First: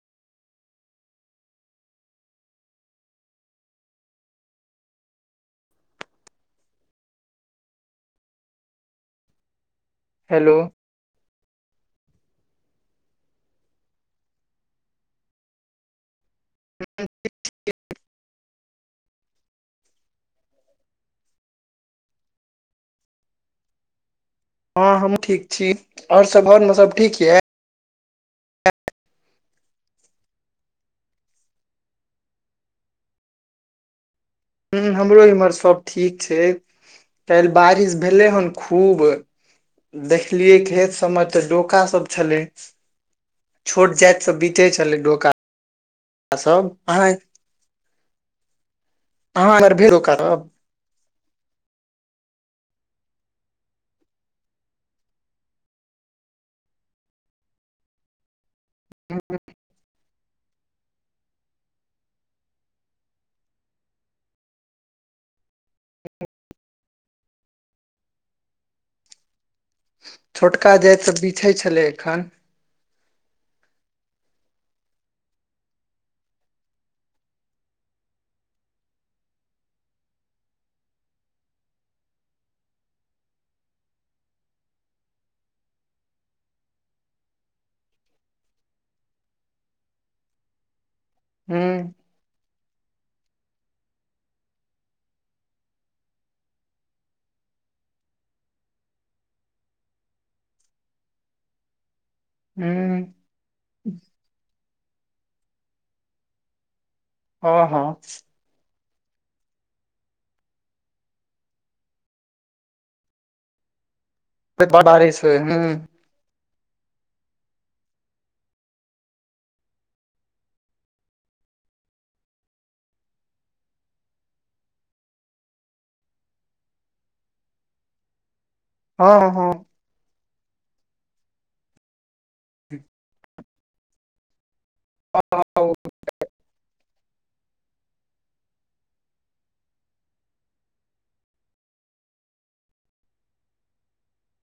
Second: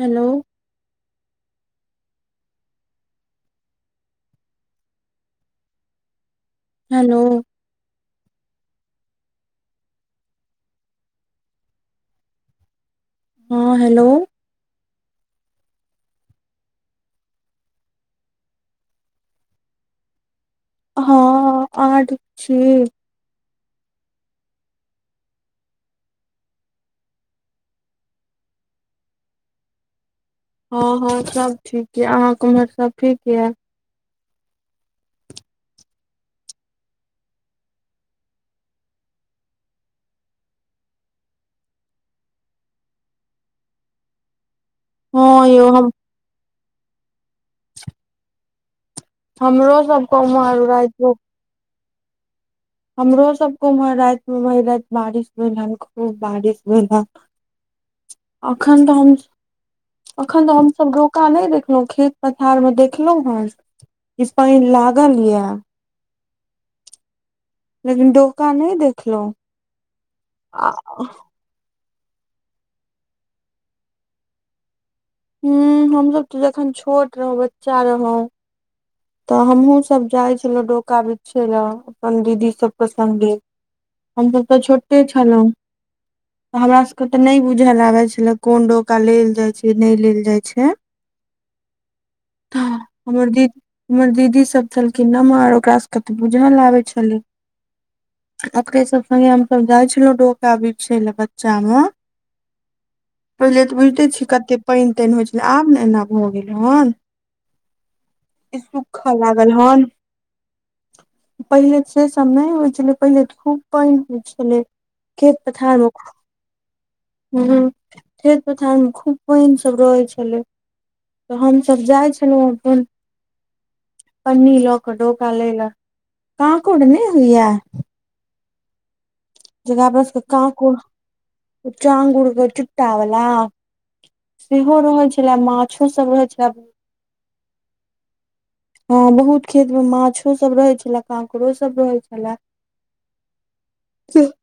Hello hello hello हँ hello ह [inaudible] हँ आहा ठीक छीये हँ हमूह ठीक छी और सब आर मे सब ठीक ये हँ हँ सब ठीक ये अहाके उम्हर सब ठीक ये ह हमरो इमहर सब ठीक छै काल बारिश भेले हन खूब देखलियै खेत सबमे तऽ डोका सब छलै छोट जाइत सब बीटे छलै डोका हँ यौ हम सब अह अहाँ एमहर हमरो भेल सब [unintelligible] डोका गाँव आर राजो हमरो सबके उमहर राति मे भरि रात बारिश भेल हन खूब बारिश भेल हन अखेन त हम अखन तऽ हमसभ डोका नहि देखलहुँं खेत पथार मे देखलहु हेँ इ पाइन लागल या हठ [inaudible] लेकिन डोका नहि देखलहु छोटका जात सब तऽ बीछे छलै हु हमसब त जखन छोट रहौ बच्चा रहौ तऽ हमहुँ सब जाइ छलहुँ डोका बिछे लए अपन दीदी सबके सँगे हम सब तऽ छोटे छलहुँ हमरा सब के तऽ नहि बुझल आबे छले कोन डोका लेल जाय छै नहि लेल जाय छै हूँ ह हमर दीद हमर दीदी सब छलखिन नमहर ओकास सबके तऽ बुझल आबै छलै ओकरे सब संगे हम सब जाइ छलहुँ डोका बिछय लय बच्चा म हूं पहिले तऽ बुझिते छी कते पानि तानि होइ छलै आब ने एना भऽ गेल हन हँ हँ इ सुूखऽ भ गेल हन पहिल से सम नहि होइ छले पहिल खूब पान होइ छै ओने बड़ बारिश होइ खेत ह पथार मे हूँ खेत पथार मे खूब पानि सब रहय छलै तऽ हमसभ जाइ छलहुँ तहन पन्नी ल क डोका लय ले काकूड़ नहि होय ये हँ हँ जेना पास काँकुड़ चांगुड़ म चुट्टा बला सेहो रहै छलै माछो सभ रहै छले हँ बहुत खेत मे माछो सब रहैत छलए कांकड़ो सब रहै छले [unintelligible]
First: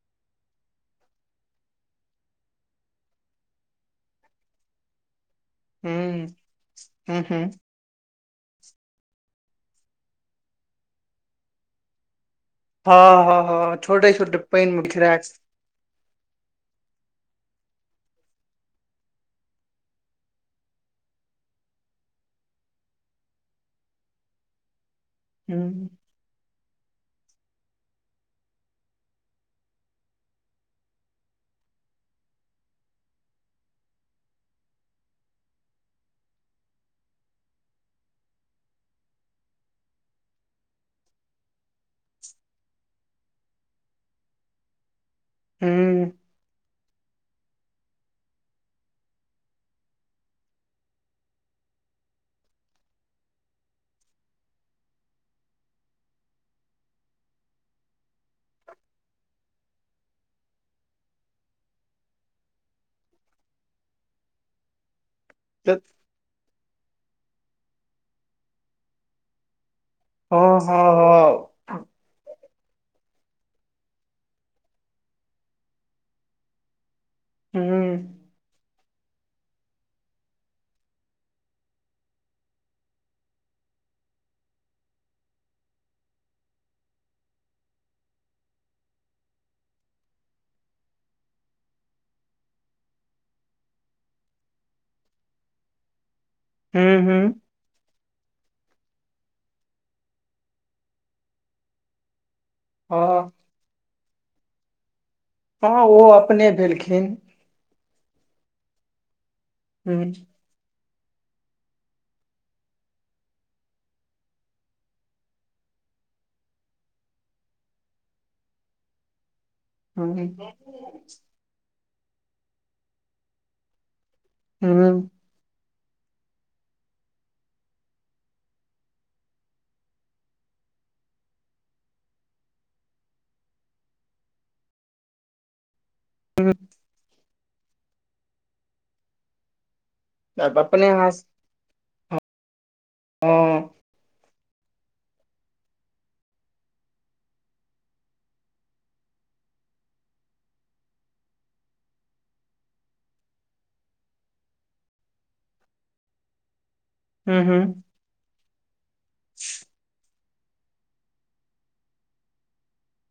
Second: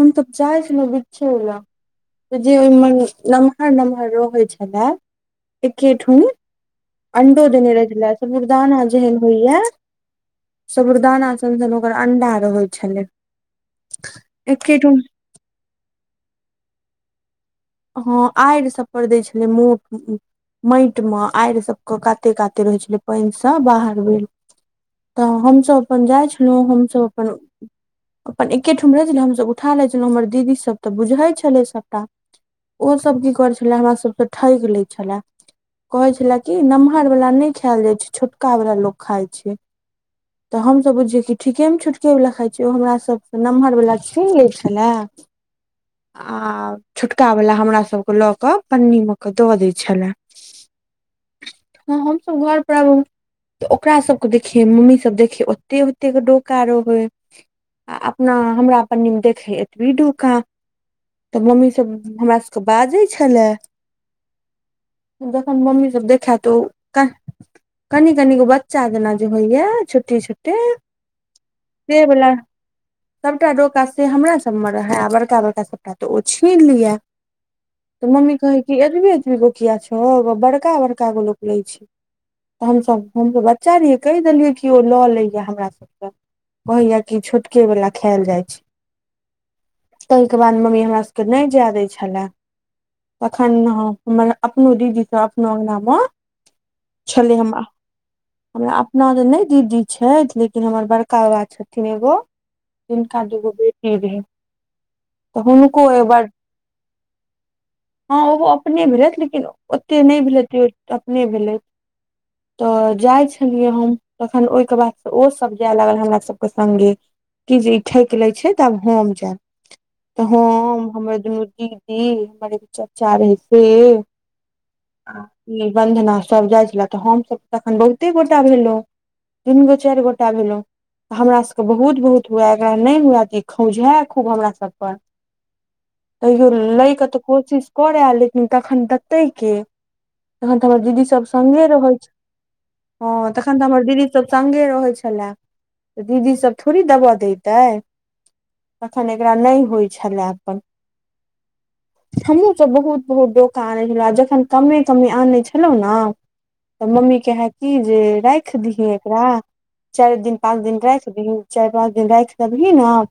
हम तब जाइ छल ने बिछय ले जे ओहिमे नमहर नमहर रहै छले हँ एकेठुमे हँ अंडो देने रहै छलैथ साबुुरदाना जेहेन होइया साबुरदाना सन सन ओकर अंडा रहे हँ छले हँ हँ छोटे छोटे पैन मे एकेठम गिरै हँ आड़ि सब पर दै छलै मोख [unintelligible] माटि मे आड़ि सबके काते काते रहै छलै पानि से बाहर भेल तऽ ह हमसभ अपन जाइ छलहुँ हम सभ अपन अपन एकेठम रहै छलो हमसभ उठा लै छलहुँ हमर दीदी सभ तऽ बुझै छलै सभटा ओसभ की करै छले हमरा सभसँ ठइक लै छले कहै छले कि नमहर वला नहि खेल जाइ छै छोटका वला लोक खाइ छै तऽ हमसभ बुझियै कि ठीकेमे छोटकेवला खाइ छियै ओ हमरा सब नमहरवला छीन लै छले हँ आ छोटकावला हमरा सभके लऽ कऽ पन्नीमे कऽ द दै छले हँ हमस घर पर आबू तऽ ओकरा सबके देखिये मम्मी सब देखिये ओते ओतेक डोका रहै आ अपना हमरा पन्नीमे देखे एतबी डोका तऽ मम्मी सब हमरा सभके बाजै छले जखन ह मम्मी सभ देखए त ओ कनि कनिगो बच्चा जेना जे होइया छोटे हँ छोटे हँ से वला सबटा डोका से हमरा सब मे रहे आ बड़का बड़का सबटा त ओ छीन लिये हँ हूँ तऽ मम्मी कहै कि एतबी एतबी गो किया छौ बड़का बड़का गो लोक लै छै तऽ हमसभ हमसभ बच्चा रहियै कहि देलियै कि ओ लऽ लै हमरा सभके कहै ये कि छोटके वाला खेयल जाइ छै तै के बाद मम्मी हमरा सबके नहि जे दै छै छलए तखन हमर अपनो दीदी सब अपनो अंगना मऽ हूँ [inaudible] छले हूँ हमरा [inaudible] हमरा अपना तऽ नहि दीदी छथि लेकिन हमर बड़का बाबा छथिन एगो [inaudible] हुनका हँ दुगो बेटी रहे [inaudible] हँ ओहो अपने भेलखिन हँ ओहो अपने भेलथि लेकिन हूँ ओतेक नहि भेलथि त्यों अपने भेलथि [inaudible] तऽ जाइ छलियै हम तखन ओहिके बाद ओ सब जाय लागल हमरा सबके संगे कि जे ई ठकि लै छै तऽ आब हम जायब तऽ हूँ हम हमर दुनू दीदी हमर एक चाचा रहे से [unintelligible] ई बंधना सब जाइ छले तऽ हम सभ त तखन बहुते गोटा भेलहु तीन गो चारि गोटा भेलो हमरा सबके बहुत बहुत हुए एकरा नहि हुए तऽ ई खौझै खूब हमरा सब पर तैयो हूँ लै कऽ तऽ कोशिश करय लेकिन तखन देतै के तखन तऽ हमर अपने दीदी हाथ सब संगे रहै छै [inaudible] हँ ह तखन तऽ हमर दीदी सब संगे रहैत छले तऽ दीदी सब थोड़ी दबा देैते तखन एकरा नहि होइत छलए अपन हमहूँ सभ बहुत बहुत डोका आनै छलहुँ आ जखन कमे कमे आनै छलहुँ नऽ तऽ मम्मी हूँ कहै कि हूँ जे राखि दही एकरा चारि दिन पाँच दिन राखि दबही चारि पाँच दिन राखि देबही नऽ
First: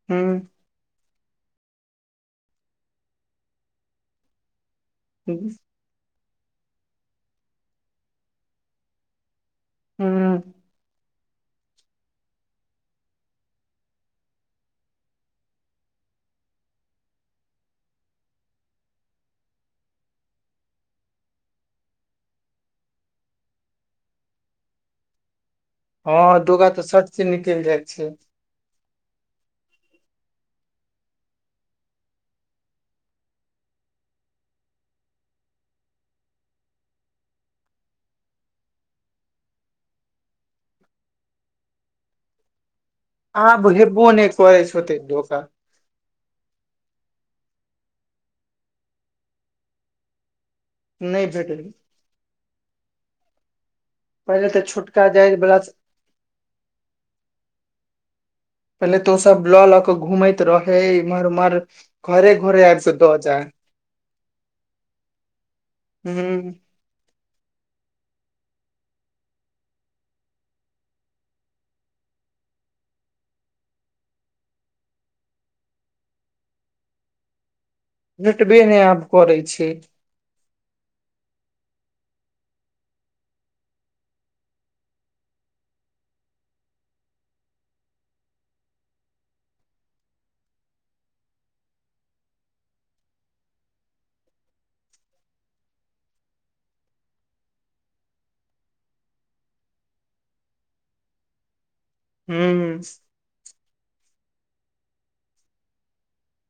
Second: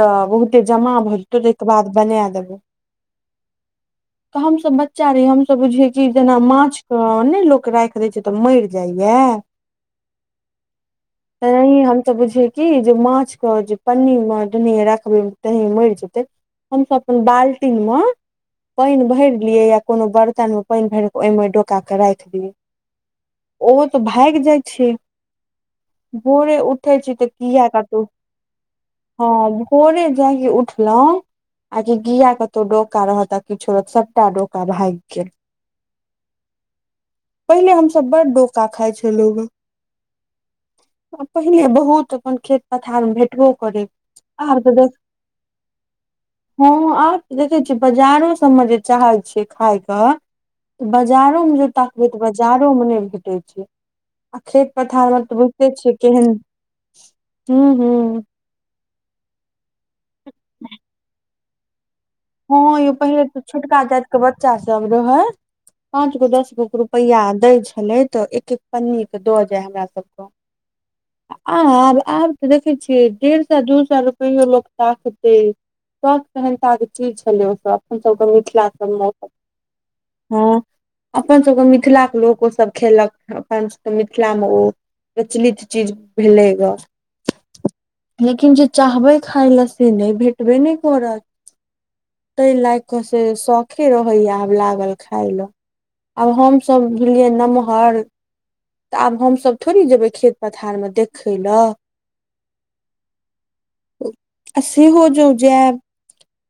तऽ हूँ बहुते जमा भ जेतो तय कऽ बाद बना देबो तऽ हम सब बच्चा रहिए हम सब बुझेये कि जेना माछ के नहि लोक राखि दै छै तऽ मरि जाइया हू तेनाहिय हम सब बुझियै कि जे माछके जे पन्नी मऽ जेनेहि राखबै तेना मरि जेतै हम सभ अपन बाल्टीिन मऽ पानि भरि लियै या कोनो बर्तन मऽ पानि भरि कऽ ओहिमे डोका कऽ राखि दियै ओ तऽ भागि जाइ छै [inaudible] हँ भोरे डोका उठे सट छी से तऽ निकलि किया जाइ कतहु छै हँ भोरे जाय कि उठलो आ कि किया कतौ डोका रहत आ कि छोड़त सभटा डोका भागि गेल पहिले हम सभ बड़ डोका खाय छलहु [inaudible] पहिने बहुत अपन खेत पथार मऽ भेटबो आब करी हेबो नहि आब करै तऽ छै देख ओते डोका हँ आब देखै छिय बाजारो सबमे जे चाहै छियै खाायकऽ नहि बाजारो भेटै मे जँ ताकबै तऽ बाजारो मऽ नहि भेटैत छै आ पहिले तऽ खेत छोटका पथार मऽ जाय तऽ वला बुझिते छियै केहन [inaudible] हू हू पहिले तऽ ओ सभ लऽ लऽ कऽ घूमैत रहे इम्हर उम्हर घरे आबि हँ यो कऽ दऽ पहिले त जाय छोटका जाति के बच्चा सब रहे पांच गो दस हूँ गो के रुप रुपैआ दै छलै तऽ एक एक पन्नी के दऽ जाय हमरा सबकऽ आ आब आब तऽ देखै छियै डेढ़ सए दू सए रुपै लोक ताकतै सख सहेनता के चीज छलै ओ सभ अपन सभ के भेटबे मिथिला नहि सभ आब मे करै छै हँ अपन सभके मिथिला के लोक ओ सभ खेलक अपन सभ के मिथिला मऽ ओ प्रचलित चीज भेलै ग लेकिन जे चाहबै खाय लए से नहि भेटबे नहि करत ताहि लाग कऽ से शौखे रहैया आब लागल खाय ल आब हम सभ भेलयै नमहर तऽ आब हमसभ थोड़ी जेबै खेत पथारमे देखय लऽ हू अऽ सेहो जे जायब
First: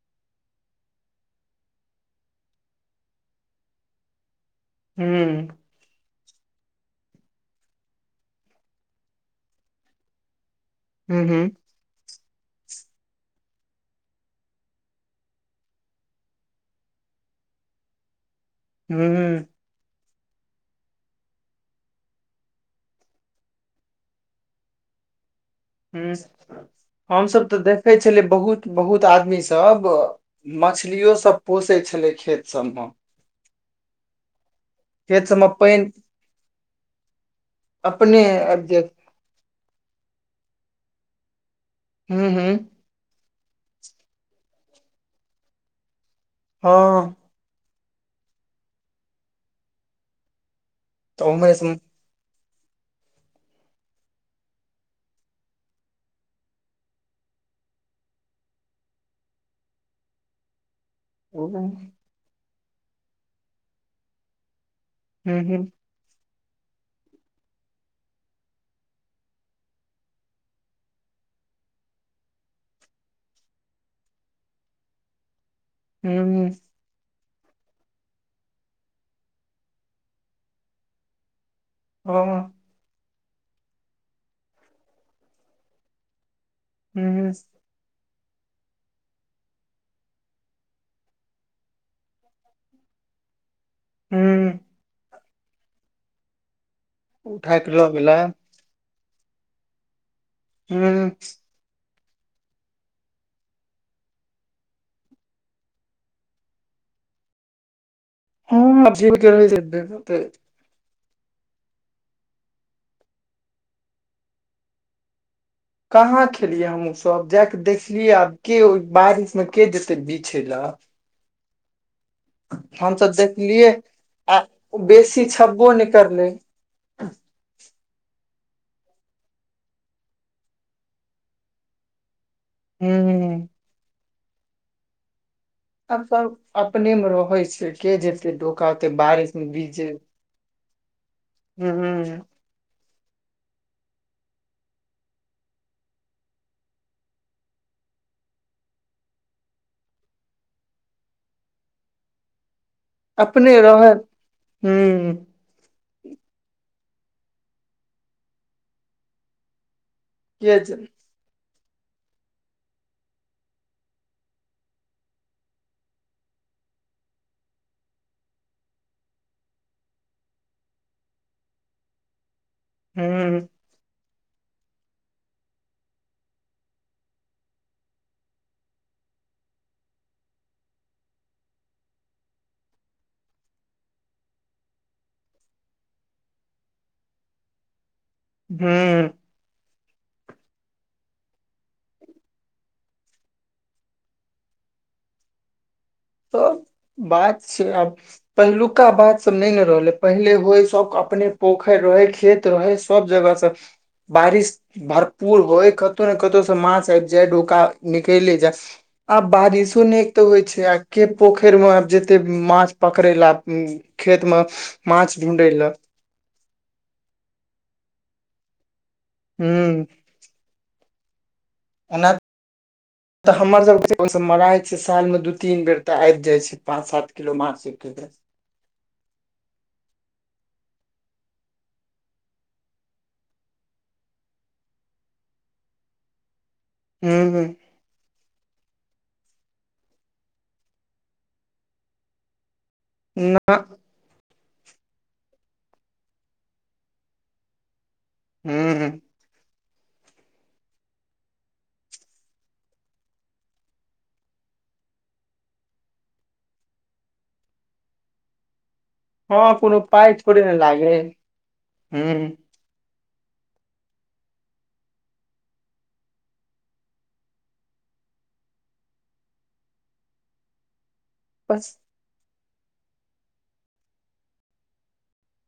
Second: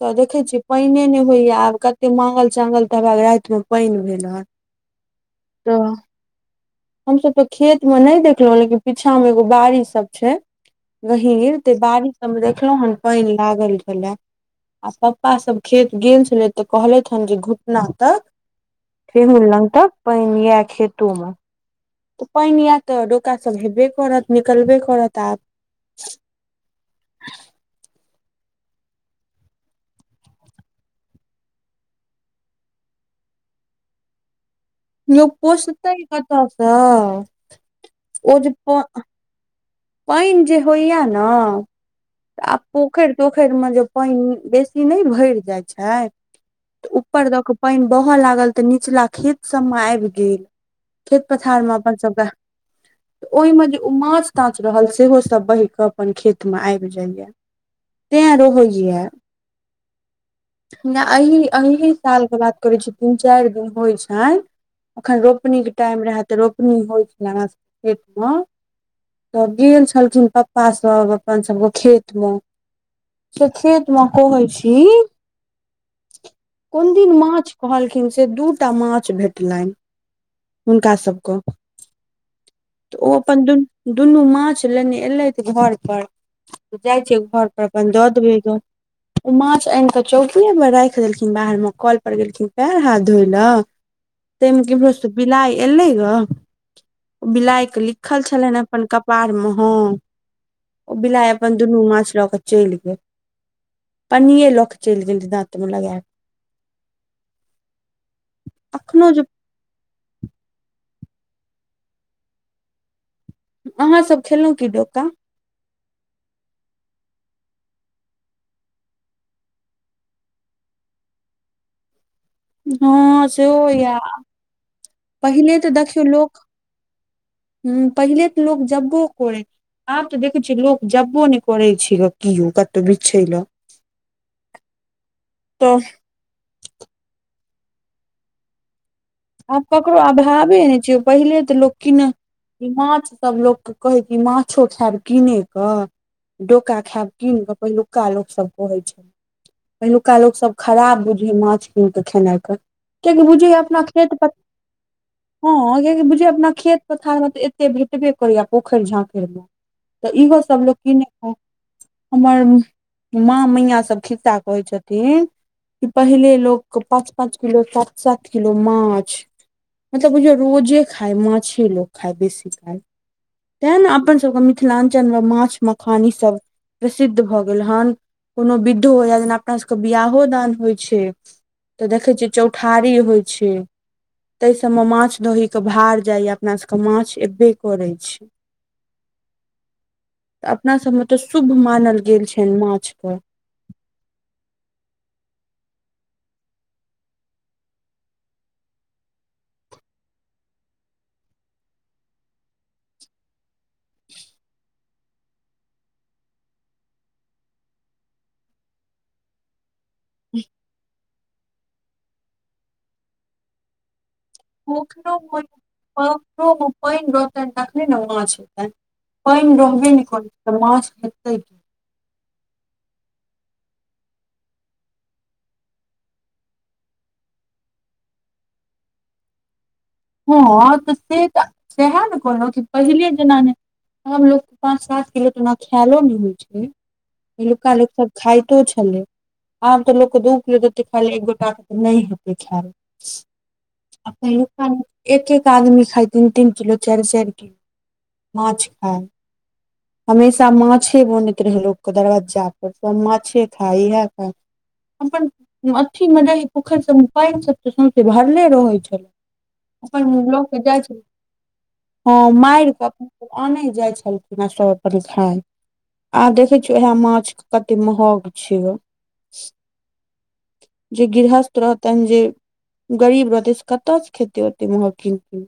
तऽ देखै छियै पानि नहि होइए आब कतेक माङ्गल चाङ्गल तऽ रातिमे पानि भेल हन हू [unintelligible] हमसभ तँ खेतमे नहि देखलहुँ लेकिन पीछामे एगो बाड़ीसभ छै हूँ रेहय हूँ गेल बारि सभमे देखलहुँ हँ पैनि लागल छलै आ पप्पा सब खेत गेल छलैथ तऽ कहलथि हन जे घुटना तक हूं ठेहुन हूं लग तक पैन अय खेतो मऽ तऽ पैन यए तऽ डोकासभ हेबे करत निकलबे करत आब हँ हमसभ तऽ देखै छलियै बहुत बहुत आदमी सभ मछलियो सभ पोषैत छलै खेत सभमऽ [inaudible] खेत लोक सबमे पानि पोसतै कतऽसँ अपने ओ तँ आबि जायत पैनि पैन जे होइए नऽ हूं हूं पोखरि तोखरिमे जे पानि बेसी नहि भरि जाइ छै तऽ हँ ऊपर दऽ कऽ पानि बहय लागल तऽ निचला खेत सब मऽ आबि गेल तऽ खेत उम्हरे पथार सँ में अपन सबके ओहि मे जे ओ माछ ताछ रहल सेहो सब बहिके अपन खेतमे आबि गेल बुझलियै तैं रहैय यऽ जे ए हूं एहिसालके बात करै छी तीन चारि दिन होइ छनि एखन हूं हूं रोपनीक टाइम रहै तऽ रोपनी होइत छल हमरा सभक खेतमे तऽ गेल छलखिन पप्पा सभ अपन सभ खेत मऽ से खेत मऽ कहैय छी हूं कोन दिन माछ कहलखिन से दू टा माछ भेटलनि हुनका सभकऽ [unintelligible] तऽ ओ अपन दुनू दुनू माछ लेने एलथि घर पर त जाइ छी घर पर अपन दऽ देबै गऽ ओ माछ आनि कऽ चौकियए पर राखि देलखिन बाहर मे कल पर गेलखिन पैर हाथ धोइ लेल हूं तैमे [unintelligible] बिलाइ एलै गऽ ओ उठा कऽ बिलाइके लऽ गेलै लिखल छलनि अपन कपारमऽ हँ ओ हूं बिलाइ अपन दुनू माछ लोके चलि गेल पनीये लऽ कऽ चलि गेल दाँतमे लगा कऽ कऽ अखनो जे [unintelligible] अहाँ सभ खेलहुं की डोका कहाँ खेलियै हमहुँ सभ जा कऽ देखलियै आब ओ बारिशमे के जेतै बिछै लऽ हमसभ हँ सेहो देखलियै होइए आ बेसी पहिने तऽ छबो नहि देखियौ करलै लोक हं पहिले तऽ लोक जब्बो करय आब तऽ देखै छियै लोक जब्बो नहि करै छै कतौ यौ बिछै ल हूँ तऽ सभ अपने मे रहै छै के जते डोका ओते बारिशमे आब ककरो अभाबे नै छै पहिले तऽ लोक कीनै हूँ ई माछसभ लोक कहै कि ई माछो खायब किनेकऽ डोका खायब कीन कऽ पहिलुका लोकसभ कहैय छै पहिलुका लोक सभ खराब बुझय माछ कीन कऽ खेनाइ के किएकी बुझे अपने अपना रहै खेत पथार हूँ हँ किएकि बुझे अपना खेत पथारमे तऽ एतबे भेटबे करया पोखैर झाखैर तऽ इहो के सब जे लोक कीने हमर माँ मैया सब खिस्सा कहै छथिन कि पहिले लोक क पाँच पाँच किलो सात सात किलो माछ मतलब बुझयो रोजे खाय माछे लोक खाय बेसी खाय हूँ तय ने अपन सभके मिथिलाञ्चलमे माछ मखान ईसभ प्रसिद्ध भऽ गेल हन कोनो विधो हो हई [unintelligible] अपना सबके बियाहो दान होइ छै तऽ देखै छियै चौठारी होइ छै तई सबमे माछ दही के भार जाइया अपना सबके माछ एबे करै छै हुॅं अपना सबमे तऽ शुभ मानल गेल छैन माछ क त बात छै आब पहिलुका बात सब नै न रहले पहिले होय सब अपने पोखरि रहे खेत रहै सब जगह सऽ बारिश भरपूर होय कतौ न कतौ स माछ आबि जाय डोका निकैले जाय आब बारिश ने तऽ होइ छै आब के पोखैरमे आब जेते माछ पकड़ै लए खेतमे पोखरो मे पइन रहते तखने न माछ पैइन हूं रहबे ने करे त माछ एतै ओना तऽ हमर सब के ओ सब मराय छै साल मे दू तीन बेर तऽ आइब जाय छै पांच सात किलो माछ [inaudible] हँ तऽ से तऽ सएहो ने कहलो पहिले जेना नै आब लोक के पाच सात किलो तऽ ओना खायलो नहि होइ छै हूं पहिलुका लोक सब खाइतो छलै आब तऽ लोकके दु किलो देते खाय ला एक गोटाके तऽ नै हेतै खायल नाऽ [unintelligible] एक एक आदमी खाय दु तीन तीन किलो चैर चैर किलो माछ हूं हूं खाय हमेशा माछे बनैत रहे लोकके दरवज्जा पर सब माछे खा इएह खाय अपन अथी मे दही पोखरि सबमे पइन सब तऽ सौंसे भरले रहै छलै हँ कोनो अपन पाइ थोड़े लोक ने के जाइ लागे छै हइ। ह हूं मार कऽ अनय जाए छलखिन सब अपन खाय आब देखै छियै इएह माछ कतेक महग छै जे गृहस्थ बस रहतैन जे गरीब रहतै से कतयसँ खेतै ओते महग किन क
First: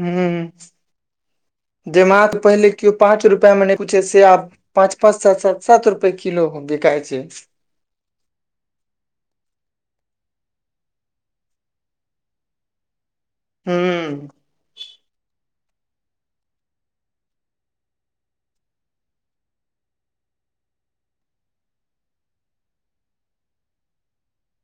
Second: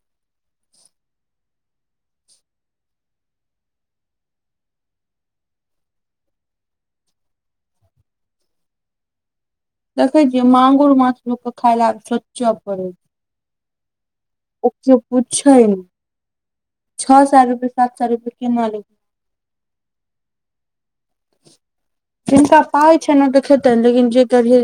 हुं जे माछ पहिले कियो पाँच रुपआ मे नै पुछे से आब पाँच पाँच सात सात सात रुपए किलो बिकाय छै देखे छिय मांगुर माछ के खाय ला सोचय पड़े छै हूॅं ओ कियो पुछै नए छ सए रुपए सात साए रुपए केना लेतय [inaudible] जिनका पाइ छै ने तऽ खेतै लेकिन जे करे